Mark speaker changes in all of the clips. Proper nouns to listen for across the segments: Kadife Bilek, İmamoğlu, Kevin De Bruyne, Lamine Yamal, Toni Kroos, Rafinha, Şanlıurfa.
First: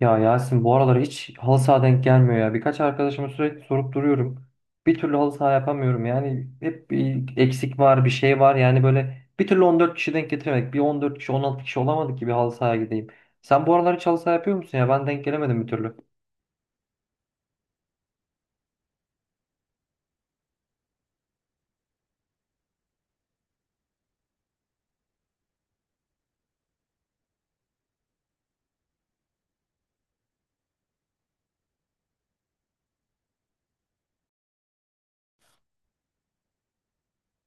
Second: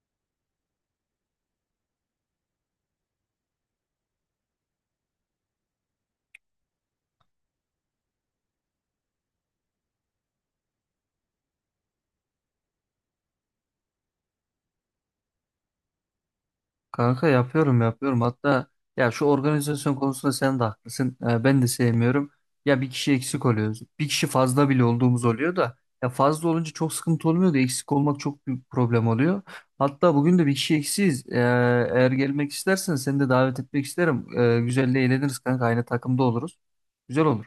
Speaker 1: Ya Yasin bu aralar hiç halı saha denk gelmiyor ya. Birkaç arkadaşıma sürekli sorup duruyorum. Bir türlü halı saha yapamıyorum. Yani hep bir eksik var, bir şey var. Yani böyle bir türlü 14 kişi denk getiremedik. Bir 14 kişi, 16 kişi olamadık ki bir halı sahaya gideyim. Sen bu aralar hiç halı saha yapıyor musun ya? Ben denk gelemedim bir türlü.
Speaker 2: Kanka yapıyorum yapıyorum. Hatta ya şu organizasyon konusunda sen de haklısın. Ben de sevmiyorum. Ya bir kişi eksik oluyoruz. Bir kişi fazla bile olduğumuz oluyor da ya fazla olunca çok sıkıntı olmuyor da eksik olmak çok büyük problem oluyor. Hatta bugün de bir kişi eksiyiz. Eğer gelmek istersen seni de davet etmek isterim. Güzel eğleniriz kanka. Aynı takımda oluruz. Güzel olur.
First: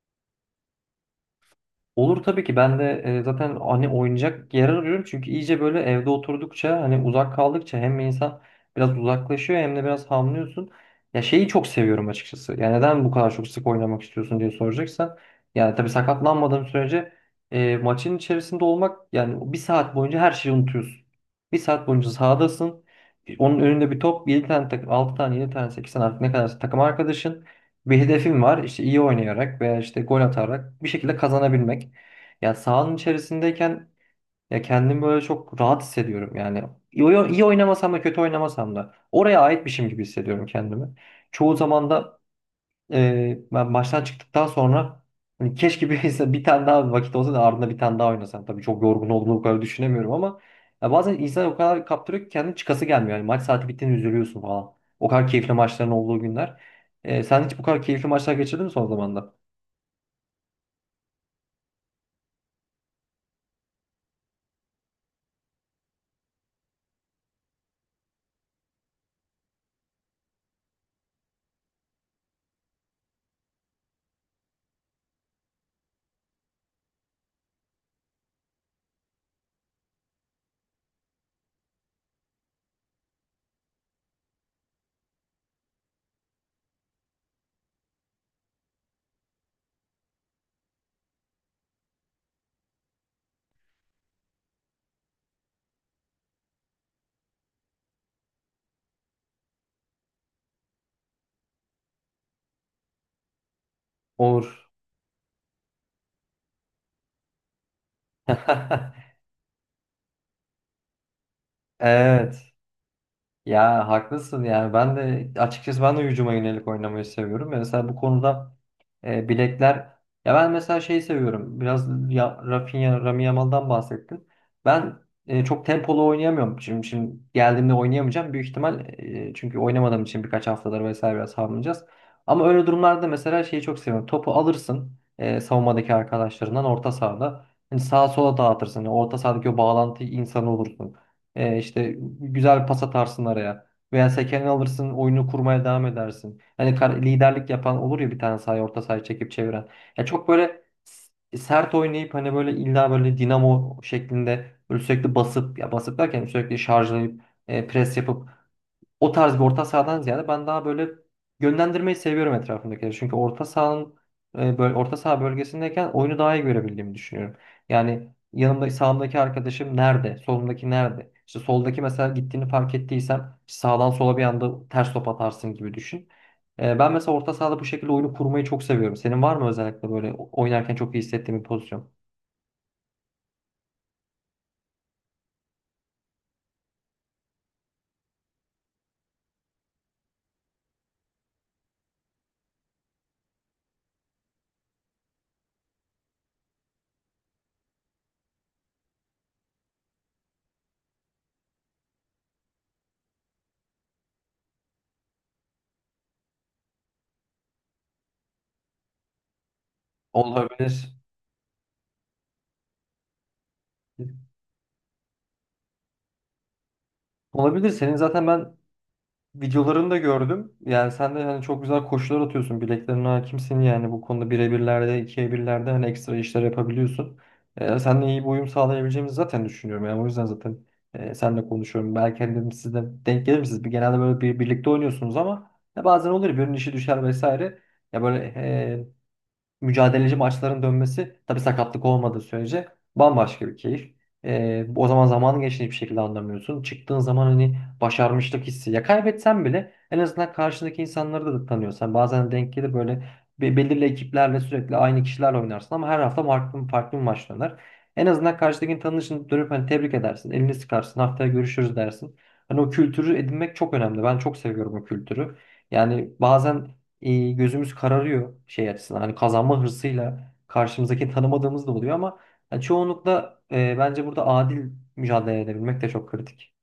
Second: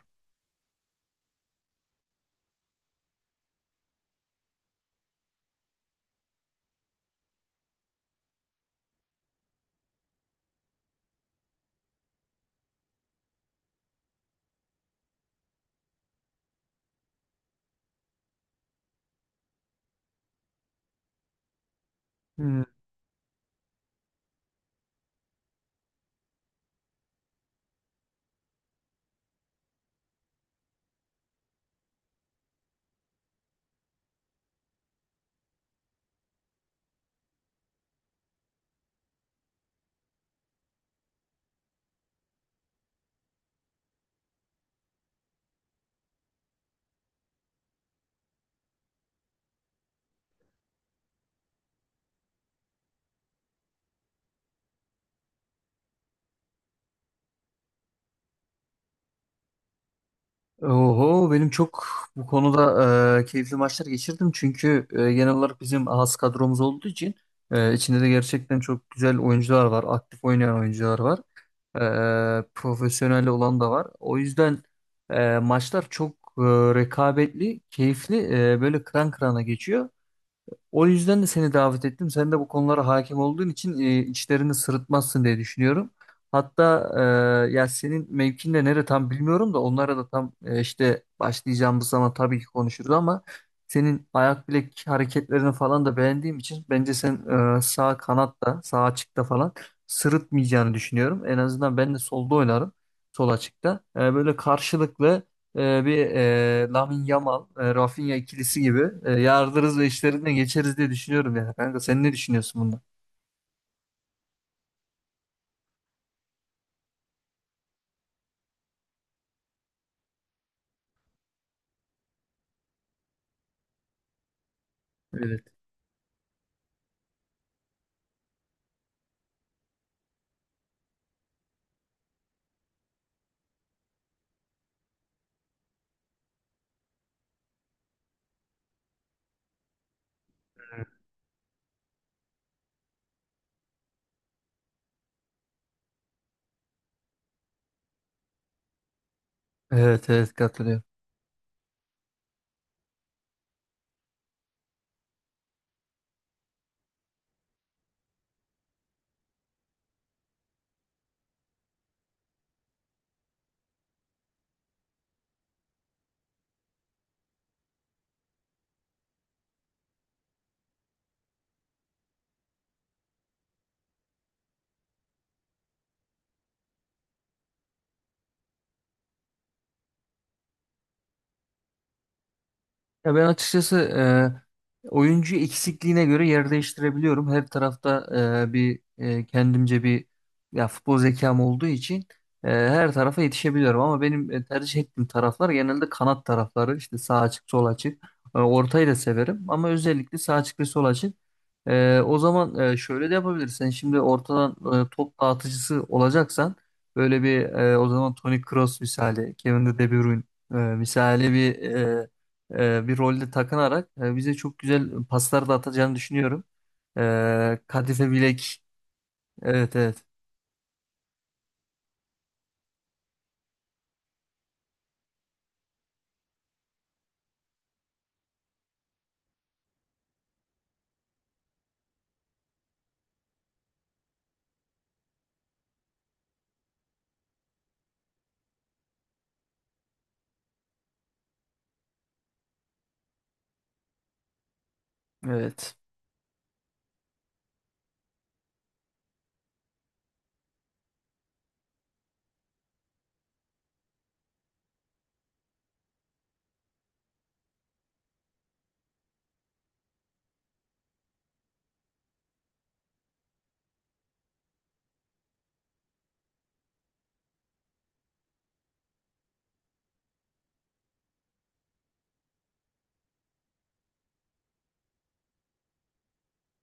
Speaker 1: Olur tabii ki ben de zaten hani oynayacak yer arıyorum çünkü iyice böyle evde oturdukça hani uzak kaldıkça hem insan biraz uzaklaşıyor hem de biraz hamlıyorsun. Ya şeyi çok seviyorum açıkçası. Ya neden bu kadar çok sık oynamak istiyorsun diye soracaksan. Yani tabii sakatlanmadığım sürece maçın içerisinde olmak, yani bir saat boyunca her şeyi unutuyorsun. Bir saat boyunca sahadasın. Onun önünde bir top, 7 tane takım, 6 tane, 7 tane, 8 tane artık ne kadar takım arkadaşın. Bir hedefim var. İşte iyi oynayarak veya işte gol atarak bir şekilde kazanabilmek. Yani sahanın içerisindeyken ya kendimi böyle çok rahat hissediyorum. Yani iyi oynamasam da kötü oynamasam da oraya aitmişim gibi hissediyorum kendimi. Çoğu zaman da ben maçtan çıktıktan sonra hani keşke bir, bir tane daha vakit olsa da ardında bir tane daha oynasam. Tabii çok yorgun olduğunu o kadar düşünemiyorum ama ya bazen insan o kadar kaptırıyor ki kendi çıkası gelmiyor. Yani maç saati bittiğinde üzülüyorsun falan. O kadar keyifli maçların olduğu günler. Sen hiç bu kadar keyifli maçlar geçirdin mi son zamanlarda?
Speaker 2: Oho benim çok bu konuda keyifli maçlar geçirdim. Çünkü genel olarak bizim az kadromuz olduğu için içinde de gerçekten çok güzel oyuncular var. Aktif oynayan oyuncular var. Profesyonel olan da var. O yüzden maçlar çok e, rekabetli, keyifli, böyle kıran kırana geçiyor. O yüzden de seni davet ettim. Sen de bu konulara hakim olduğun için içlerini sırıtmazsın diye düşünüyorum. Hatta ya senin mevkin de nere tam bilmiyorum da onlara da tam işte başlayacağımız zaman tabii ki konuşuruz ama senin ayak bilek hareketlerini falan da beğendiğim için bence sen sağ kanatta, sağ açıkta falan sırıtmayacağını düşünüyorum. En azından ben de solda oynarım, sol açıkta. Böyle
Speaker 1: Olur.
Speaker 2: karşılıklı bir Lamine Yamal, Rafinha ikilisi gibi yardırız ve işlerinden geçeriz diye düşünüyorum yani. Kanka sen ne
Speaker 1: Evet.
Speaker 2: düşünüyorsun bundan?
Speaker 1: Ya haklısın, yani ben de açıkçası ben de hücuma yönelik oynamayı seviyorum. Ve mesela bu konuda bilekler, ya ben mesela şeyi seviyorum. Biraz ya, Rafinha, Rami Yamal'dan bahsettin. Ben
Speaker 2: Evet.
Speaker 1: çok tempolu oynayamıyorum. Şimdi geldiğimde oynayamayacağım büyük ihtimal, çünkü oynamadığım için birkaç haftadır vesaire biraz hamlayacağız. Ama öyle durumlarda mesela şeyi çok seviyorum. Topu alırsın, savunmadaki arkadaşlarından orta sahada. Hani sağa sola dağıtırsın. Yani orta sahadaki o bağlantı insanı olursun. İşte güzel bir pas atarsın araya. Veya sekeni alırsın, oyunu kurmaya devam edersin. Hani liderlik yapan olur ya, bir tane sahaya, orta sahaya çekip çeviren. Ya
Speaker 2: Evet
Speaker 1: çok
Speaker 2: evet
Speaker 1: böyle
Speaker 2: katılıyorum.
Speaker 1: sert oynayıp, hani böyle illa böyle dinamo şeklinde böyle sürekli basıp, ya basıp derken sürekli şarjlayıp pres yapıp, o tarz bir orta sahadan ziyade ben daha böyle yönlendirmeyi seviyorum etrafımdakileri. Çünkü orta sahanın böyle orta saha bölgesindeyken oyunu daha iyi görebildiğimi düşünüyorum. Yani yanımda sağımdaki arkadaşım nerede? Solumdaki nerede? İşte soldaki mesela gittiğini fark ettiysem, işte sağdan sola bir anda ters top atarsın gibi düşün. Ben mesela orta sahada bu şekilde oyunu kurmayı çok seviyorum. Senin var mı özellikle böyle oynarken çok iyi hissettiğin bir pozisyon?
Speaker 2: Ya ben açıkçası oyuncu eksikliğine göre yer değiştirebiliyorum. Her tarafta kendimce bir ya futbol zekam olduğu için her tarafa yetişebiliyorum. Ama benim tercih ettiğim taraflar genelde kanat tarafları. İşte sağ açık, sol açık. Ortayı da severim ama özellikle sağ açık ve sol açık. O zaman şöyle de yapabilirsin. Şimdi ortadan top dağıtıcısı olacaksan böyle o zaman Toni Kroos misali, Kevin De Bruyne
Speaker 1: Olabilir.
Speaker 2: misali bir rolde takınarak bize çok güzel paslar da atacağını düşünüyorum.
Speaker 1: Olabilir. Senin
Speaker 2: Kadife
Speaker 1: zaten ben
Speaker 2: Bilek. Evet
Speaker 1: videolarını da
Speaker 2: evet.
Speaker 1: gördüm. Yani sen de yani çok güzel koşular atıyorsun. Bileklerine hakimsin, yani bu konuda birebirlerde, ikiye birlerde hani ekstra işler yapabiliyorsun. Seninle iyi bir uyum sağlayabileceğimizi zaten düşünüyorum. Yani o yüzden zaten seninle konuşuyorum. Belki hani dedim siz de denk gelir misiniz? Bir, genelde böyle bir, birlikte oynuyorsunuz ama ya bazen olur ya birinin işi düşer vesaire. Ya böyle mücadeleci maçların dönmesi, tabii sakatlık olmadığı sürece, bambaşka bir keyif. O zaman zamanın geçtiğini bir
Speaker 2: Evet.
Speaker 1: şekilde anlamıyorsun. Çıktığın zaman hani başarmışlık hissi. Ya kaybetsen bile en azından karşındaki insanları da tanıyorsan bazen denk gelir böyle, belirli ekiplerle sürekli aynı kişilerle oynarsın ama her hafta farklı, farklı bir maç döner. En azından karşıdakini tanışın dönüp hani tebrik edersin, elini sıkarsın, haftaya görüşürüz dersin. Hani o kültürü edinmek çok önemli. Ben çok seviyorum o kültürü. Yani bazen gözümüz kararıyor şey açısından. Hani kazanma hırsıyla karşımızdaki tanımadığımız da oluyor ama yani çoğunlukla bence burada adil mücadele edebilmek de çok kritik.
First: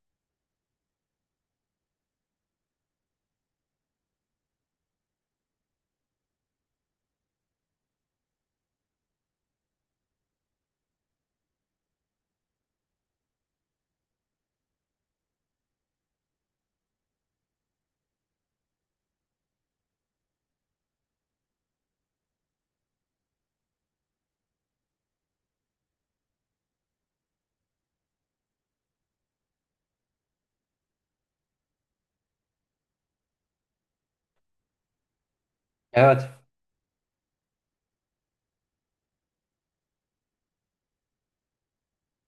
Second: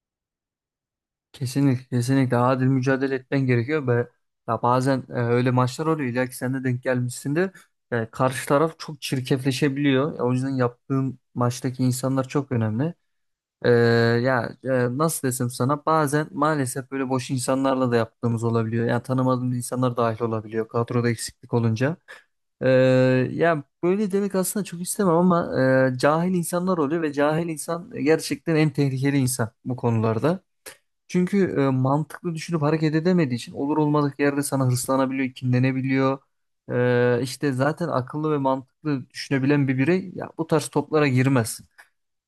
Speaker 2: Kesinlikle kesinlikle adil mücadele etmen gerekiyor ve ya bazen öyle maçlar oluyor illa ki sen de denk gelmişsindir. Karşı taraf çok çirkefleşebiliyor. O yüzden yaptığın maçtaki insanlar çok önemli. E, nasıl desem sana bazen maalesef böyle boş insanlarla da yaptığımız olabiliyor. Yani tanımadığımız insanlar dahil olabiliyor kadroda eksiklik olunca. Ee, Ya böyle demek aslında çok istemem ama cahil insanlar oluyor ve cahil insan gerçekten en tehlikeli insan bu konularda. Çünkü mantıklı düşünüp hareket edemediği için olur olmadık yerde sana hırslanabiliyor, kinlenebiliyor.
Speaker 1: Evet.
Speaker 2: İşte zaten akıllı ve mantıklı düşünebilen bir birey ya bu tarz toplara girmez.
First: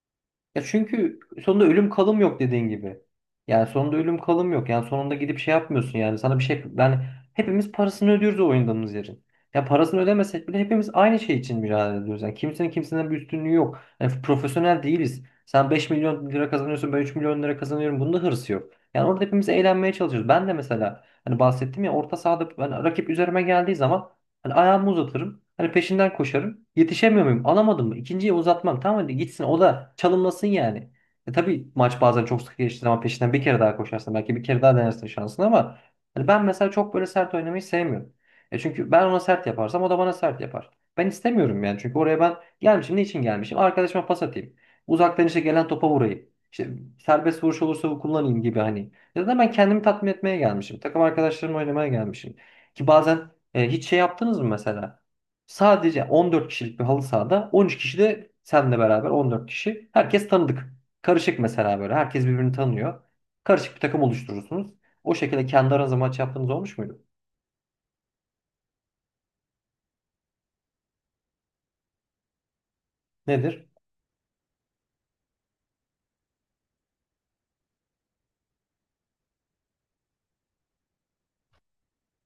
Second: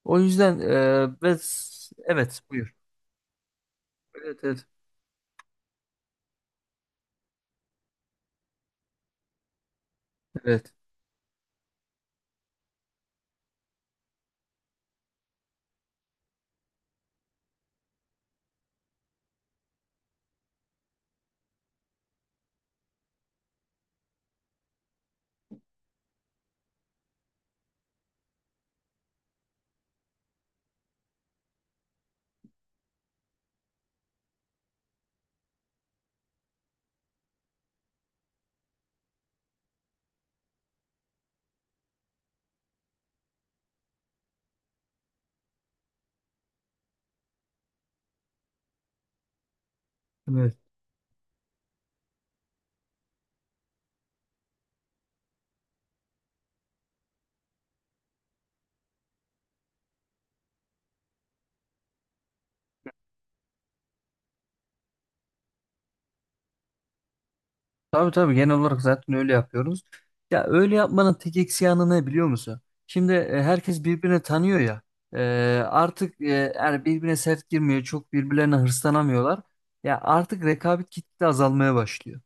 Speaker 2: O yüzden
Speaker 1: Ya
Speaker 2: e,
Speaker 1: çünkü
Speaker 2: ve
Speaker 1: sonunda ölüm kalım yok,
Speaker 2: evet,
Speaker 1: dediğin
Speaker 2: buyur.
Speaker 1: gibi. Yani sonunda ölüm
Speaker 2: Evet
Speaker 1: kalım
Speaker 2: evet
Speaker 1: yok. Yani sonunda gidip şey yapmıyorsun, yani sana bir şey, yani hepimiz parasını ödüyoruz o oynadığımız yerin. Ya parasını ödemesek bile
Speaker 2: evet.
Speaker 1: hepimiz aynı şey için mücadele ediyoruz. Yani kimsenin bir üstünlüğü yok. Yani profesyonel değiliz. Sen 5 milyon lira kazanıyorsun, ben 3 milyon lira kazanıyorum. Bunda hırsı yok. Yani orada hepimiz eğlenmeye çalışıyoruz. Ben de mesela hani bahsettim ya, orta sahada ben rakip üzerime geldiği zaman hani ayağımı uzatırım. Hani peşinden koşarım. Yetişemiyor muyum? Alamadım mı? İkinciye uzatmam. Tamam, hadi gitsin. O da çalımlasın yani. E tabii maç bazen çok sık geçti ama peşinden bir kere daha koşarsın. Belki bir kere daha denersin şansını ama hani ben mesela çok böyle sert oynamayı sevmiyorum. E çünkü ben ona sert yaparsam o da bana sert yapar. Ben istemiyorum yani. Çünkü oraya ben gelmişim. Ne için gelmişim? Arkadaşıma pas atayım. Uzaktan işte gelen topa vurayım. İşte serbest vuruş olursa kullanayım gibi hani. Ya da ben kendimi tatmin etmeye
Speaker 2: Evet.
Speaker 1: gelmişim. Takım arkadaşlarımla oynamaya gelmişim. Ki bazen hiç şey yaptınız mı mesela? Sadece 14 kişilik bir halı sahada 13 kişi, de senle beraber 14 kişi. Herkes tanıdık. Karışık mesela böyle. Herkes birbirini tanıyor. Karışık bir takım oluşturursunuz. O şekilde kendi aranızda maç yaptığınız olmuş muydu?
Speaker 2: Tabii tabii genel olarak zaten öyle yapıyoruz. Ya öyle yapmanın tek eksi yanı ne biliyor musun? Şimdi
Speaker 1: Nedir?
Speaker 2: herkes birbirini tanıyor ya. E, artık e, yani birbirine sert girmiyor. Çok birbirlerine hırslanamıyorlar. Ya artık rekabet gitgide azalmaya başlıyor.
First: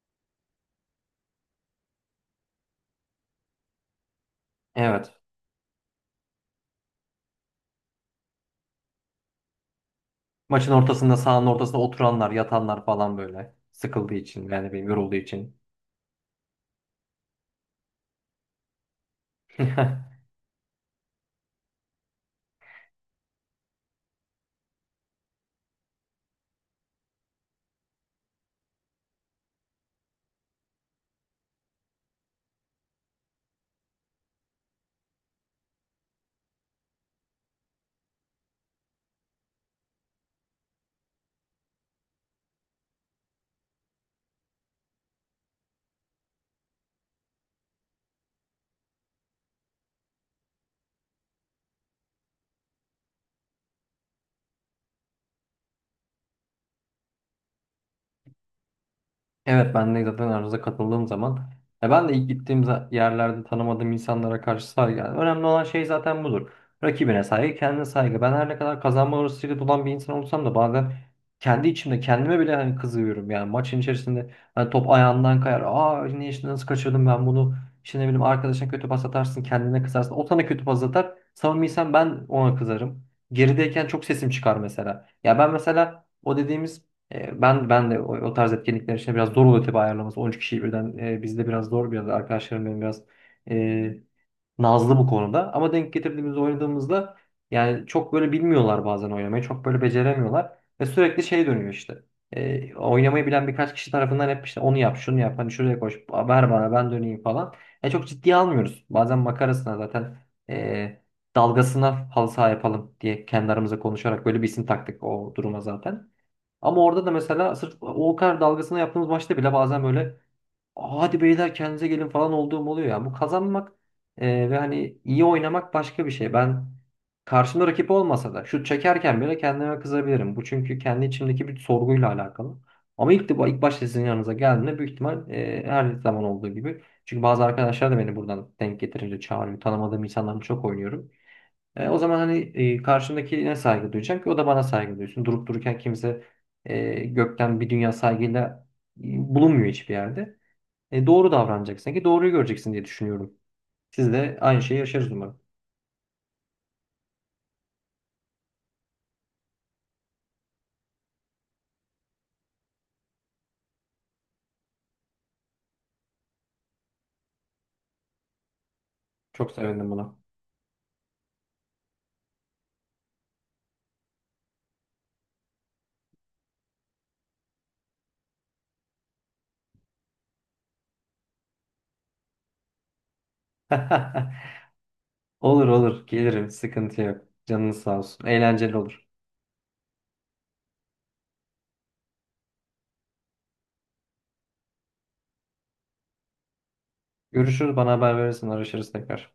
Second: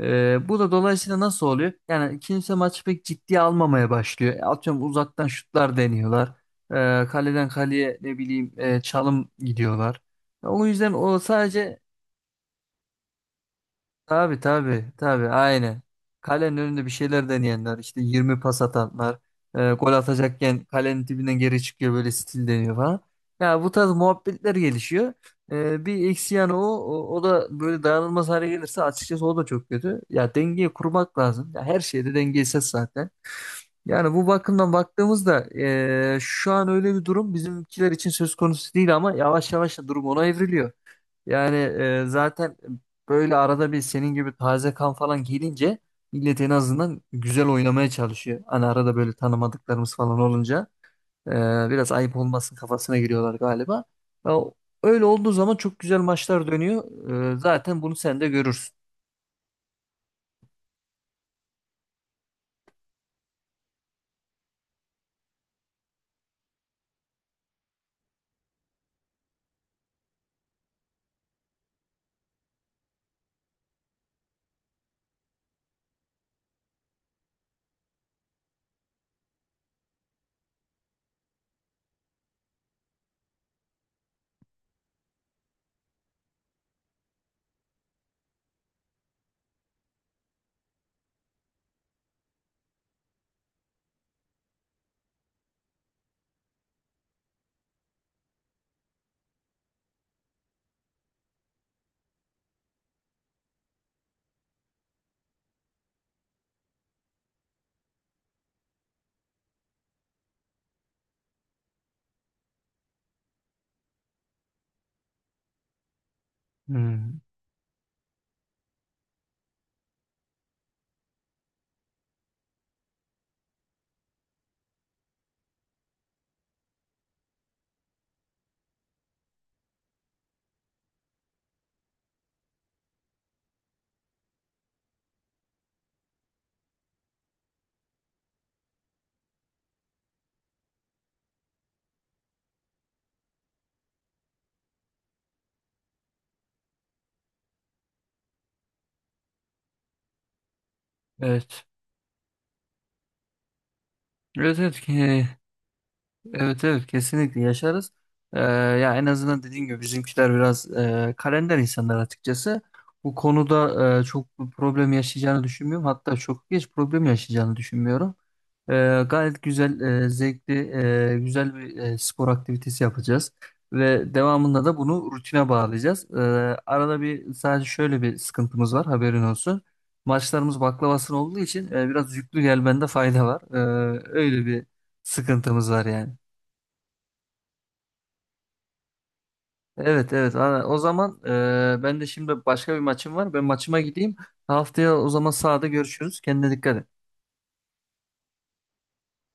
Speaker 2: Bu da dolayısıyla nasıl oluyor? Yani kimse maçı pek ciddiye almamaya başlıyor. Atıyorum,
Speaker 1: Evet.
Speaker 2: uzaktan şutlar deniyorlar. Kaleden kaleye ne bileyim çalım gidiyorlar. O
Speaker 1: Maçın
Speaker 2: yüzden
Speaker 1: ortasında,
Speaker 2: o
Speaker 1: sahanın ortasında
Speaker 2: sadece
Speaker 1: oturanlar, yatanlar falan böyle. Sıkıldığı
Speaker 2: tabii
Speaker 1: için, yani
Speaker 2: tabii
Speaker 1: benim yorulduğu
Speaker 2: tabii
Speaker 1: için.
Speaker 2: aynen. Kalenin önünde bir şeyler deneyenler işte 20 pas atanlar gol atacakken kalenin dibinden geri çıkıyor böyle stil deniyor falan. Ya bu tarz muhabbetler gelişiyor. Bir eksi yanı o, o da böyle dayanılmaz hale gelirse açıkçası o da çok kötü. Ya dengeyi kurmak lazım. Ya her şeyde dengesiz zaten. Yani bu bakımdan baktığımızda şu an öyle bir durum bizimkiler için söz konusu değil ama yavaş yavaş da durum ona evriliyor. Zaten böyle arada bir senin gibi taze kan falan gelince millet en azından güzel oynamaya çalışıyor. Hani arada böyle tanımadıklarımız falan olunca e, biraz ayıp olmasın kafasına giriyorlar galiba. Ya, öyle olduğu zaman çok güzel maçlar dönüyor. Zaten bunu sen de görürsün.
Speaker 1: Evet, ben de zaten aranıza katıldığım zaman, ya ben de ilk gittiğim yerlerde tanımadığım insanlara karşı saygı. Yani önemli olan şey zaten budur. Rakibine saygı, kendine saygı. Ben her ne kadar kazanma hırsıyla dolan bir insan olsam da bazen kendi içimde kendime bile hani kızıyorum. Yani maçın içerisinde hani top ayağından kayar. Aa, ne işte, nasıl kaçırdım ben bunu? İşte ne bileyim, arkadaşına kötü pas atarsın, kendine kızarsın. O sana kötü pas atar. Savunmaysan ben ona kızarım. Gerideyken çok sesim çıkar mesela. Ya ben mesela o dediğimiz ben de o tarz etkinlikler için biraz zor oluyor tabii ayarlaması. 13 kişiyi birden bizde biraz zor, biraz arkadaşlarım benim biraz e, nazlı bu konuda. Ama denk getirdiğimiz oynadığımızda, yani çok böyle bilmiyorlar bazen oynamayı. Çok böyle beceremiyorlar ve sürekli şey dönüyor işte. Oynamayı bilen birkaç kişi tarafından hep işte onu yap, şunu yap, hani şuraya koş, ver bana ben döneyim falan. Çok ciddiye almıyoruz. Bazen makarasına zaten e, dalgasına halı saha yapalım diye kendi aramızda konuşarak böyle bir isim taktık o duruma zaten. Ama orada da
Speaker 2: Hmm,
Speaker 1: mesela sırf o kadar dalgasına yaptığımız maçta bile bazen böyle "Aa, hadi beyler kendinize gelin" falan olduğum oluyor ya. Bu kazanmak ve hani iyi oynamak başka bir şey. Ben karşımda rakip olmasa da şut çekerken bile kendime kızabilirim. Bu çünkü kendi içimdeki bir sorguyla alakalı. Ama ilk başta sizin yanınıza geldiğimde büyük ihtimal her zaman olduğu gibi. Çünkü bazı arkadaşlar da beni buradan denk getirince çağırıyor. Tanımadığım insanlarla çok oynuyorum. O zaman hani karşımdakine saygı duyacağım ki o da bana saygı duysun. Durup dururken kimse gökten bir dünya saygıyla bulunmuyor hiçbir yerde. Doğru
Speaker 2: evet.
Speaker 1: davranacaksın ki doğruyu göreceksin diye düşünüyorum. Siz de
Speaker 2: Evet
Speaker 1: aynı şeyi
Speaker 2: evet.
Speaker 1: yaşarız umarım.
Speaker 2: Evet evet kesinlikle yaşarız. Ee, Ya en azından dediğim gibi bizimkiler biraz kalender insanlar açıkçası. Bu konuda çok bir problem yaşayacağını düşünmüyorum. Hatta çok geç problem yaşayacağını düşünmüyorum. Gayet
Speaker 1: Çok
Speaker 2: güzel,
Speaker 1: sevindim buna.
Speaker 2: zevkli, güzel bir spor aktivitesi yapacağız. Ve devamında da bunu rutine bağlayacağız. Arada bir sadece şöyle bir sıkıntımız var, haberin olsun. Maçlarımız baklavasına olduğu için biraz yüklü gelmende fayda var. Öyle bir
Speaker 1: Olur
Speaker 2: sıkıntımız var
Speaker 1: olur,
Speaker 2: yani.
Speaker 1: gelirim, sıkıntı yok. Canınız sağ olsun. Eğlenceli olur.
Speaker 2: Evet evet. Aa, o zaman ben de şimdi başka bir maçım var. Ben maçıma gideyim. Haftaya o zaman sahada görüşürüz. Kendine dikkat et.
Speaker 1: Görüşürüz, bana haber verirsin, araşırız tekrar.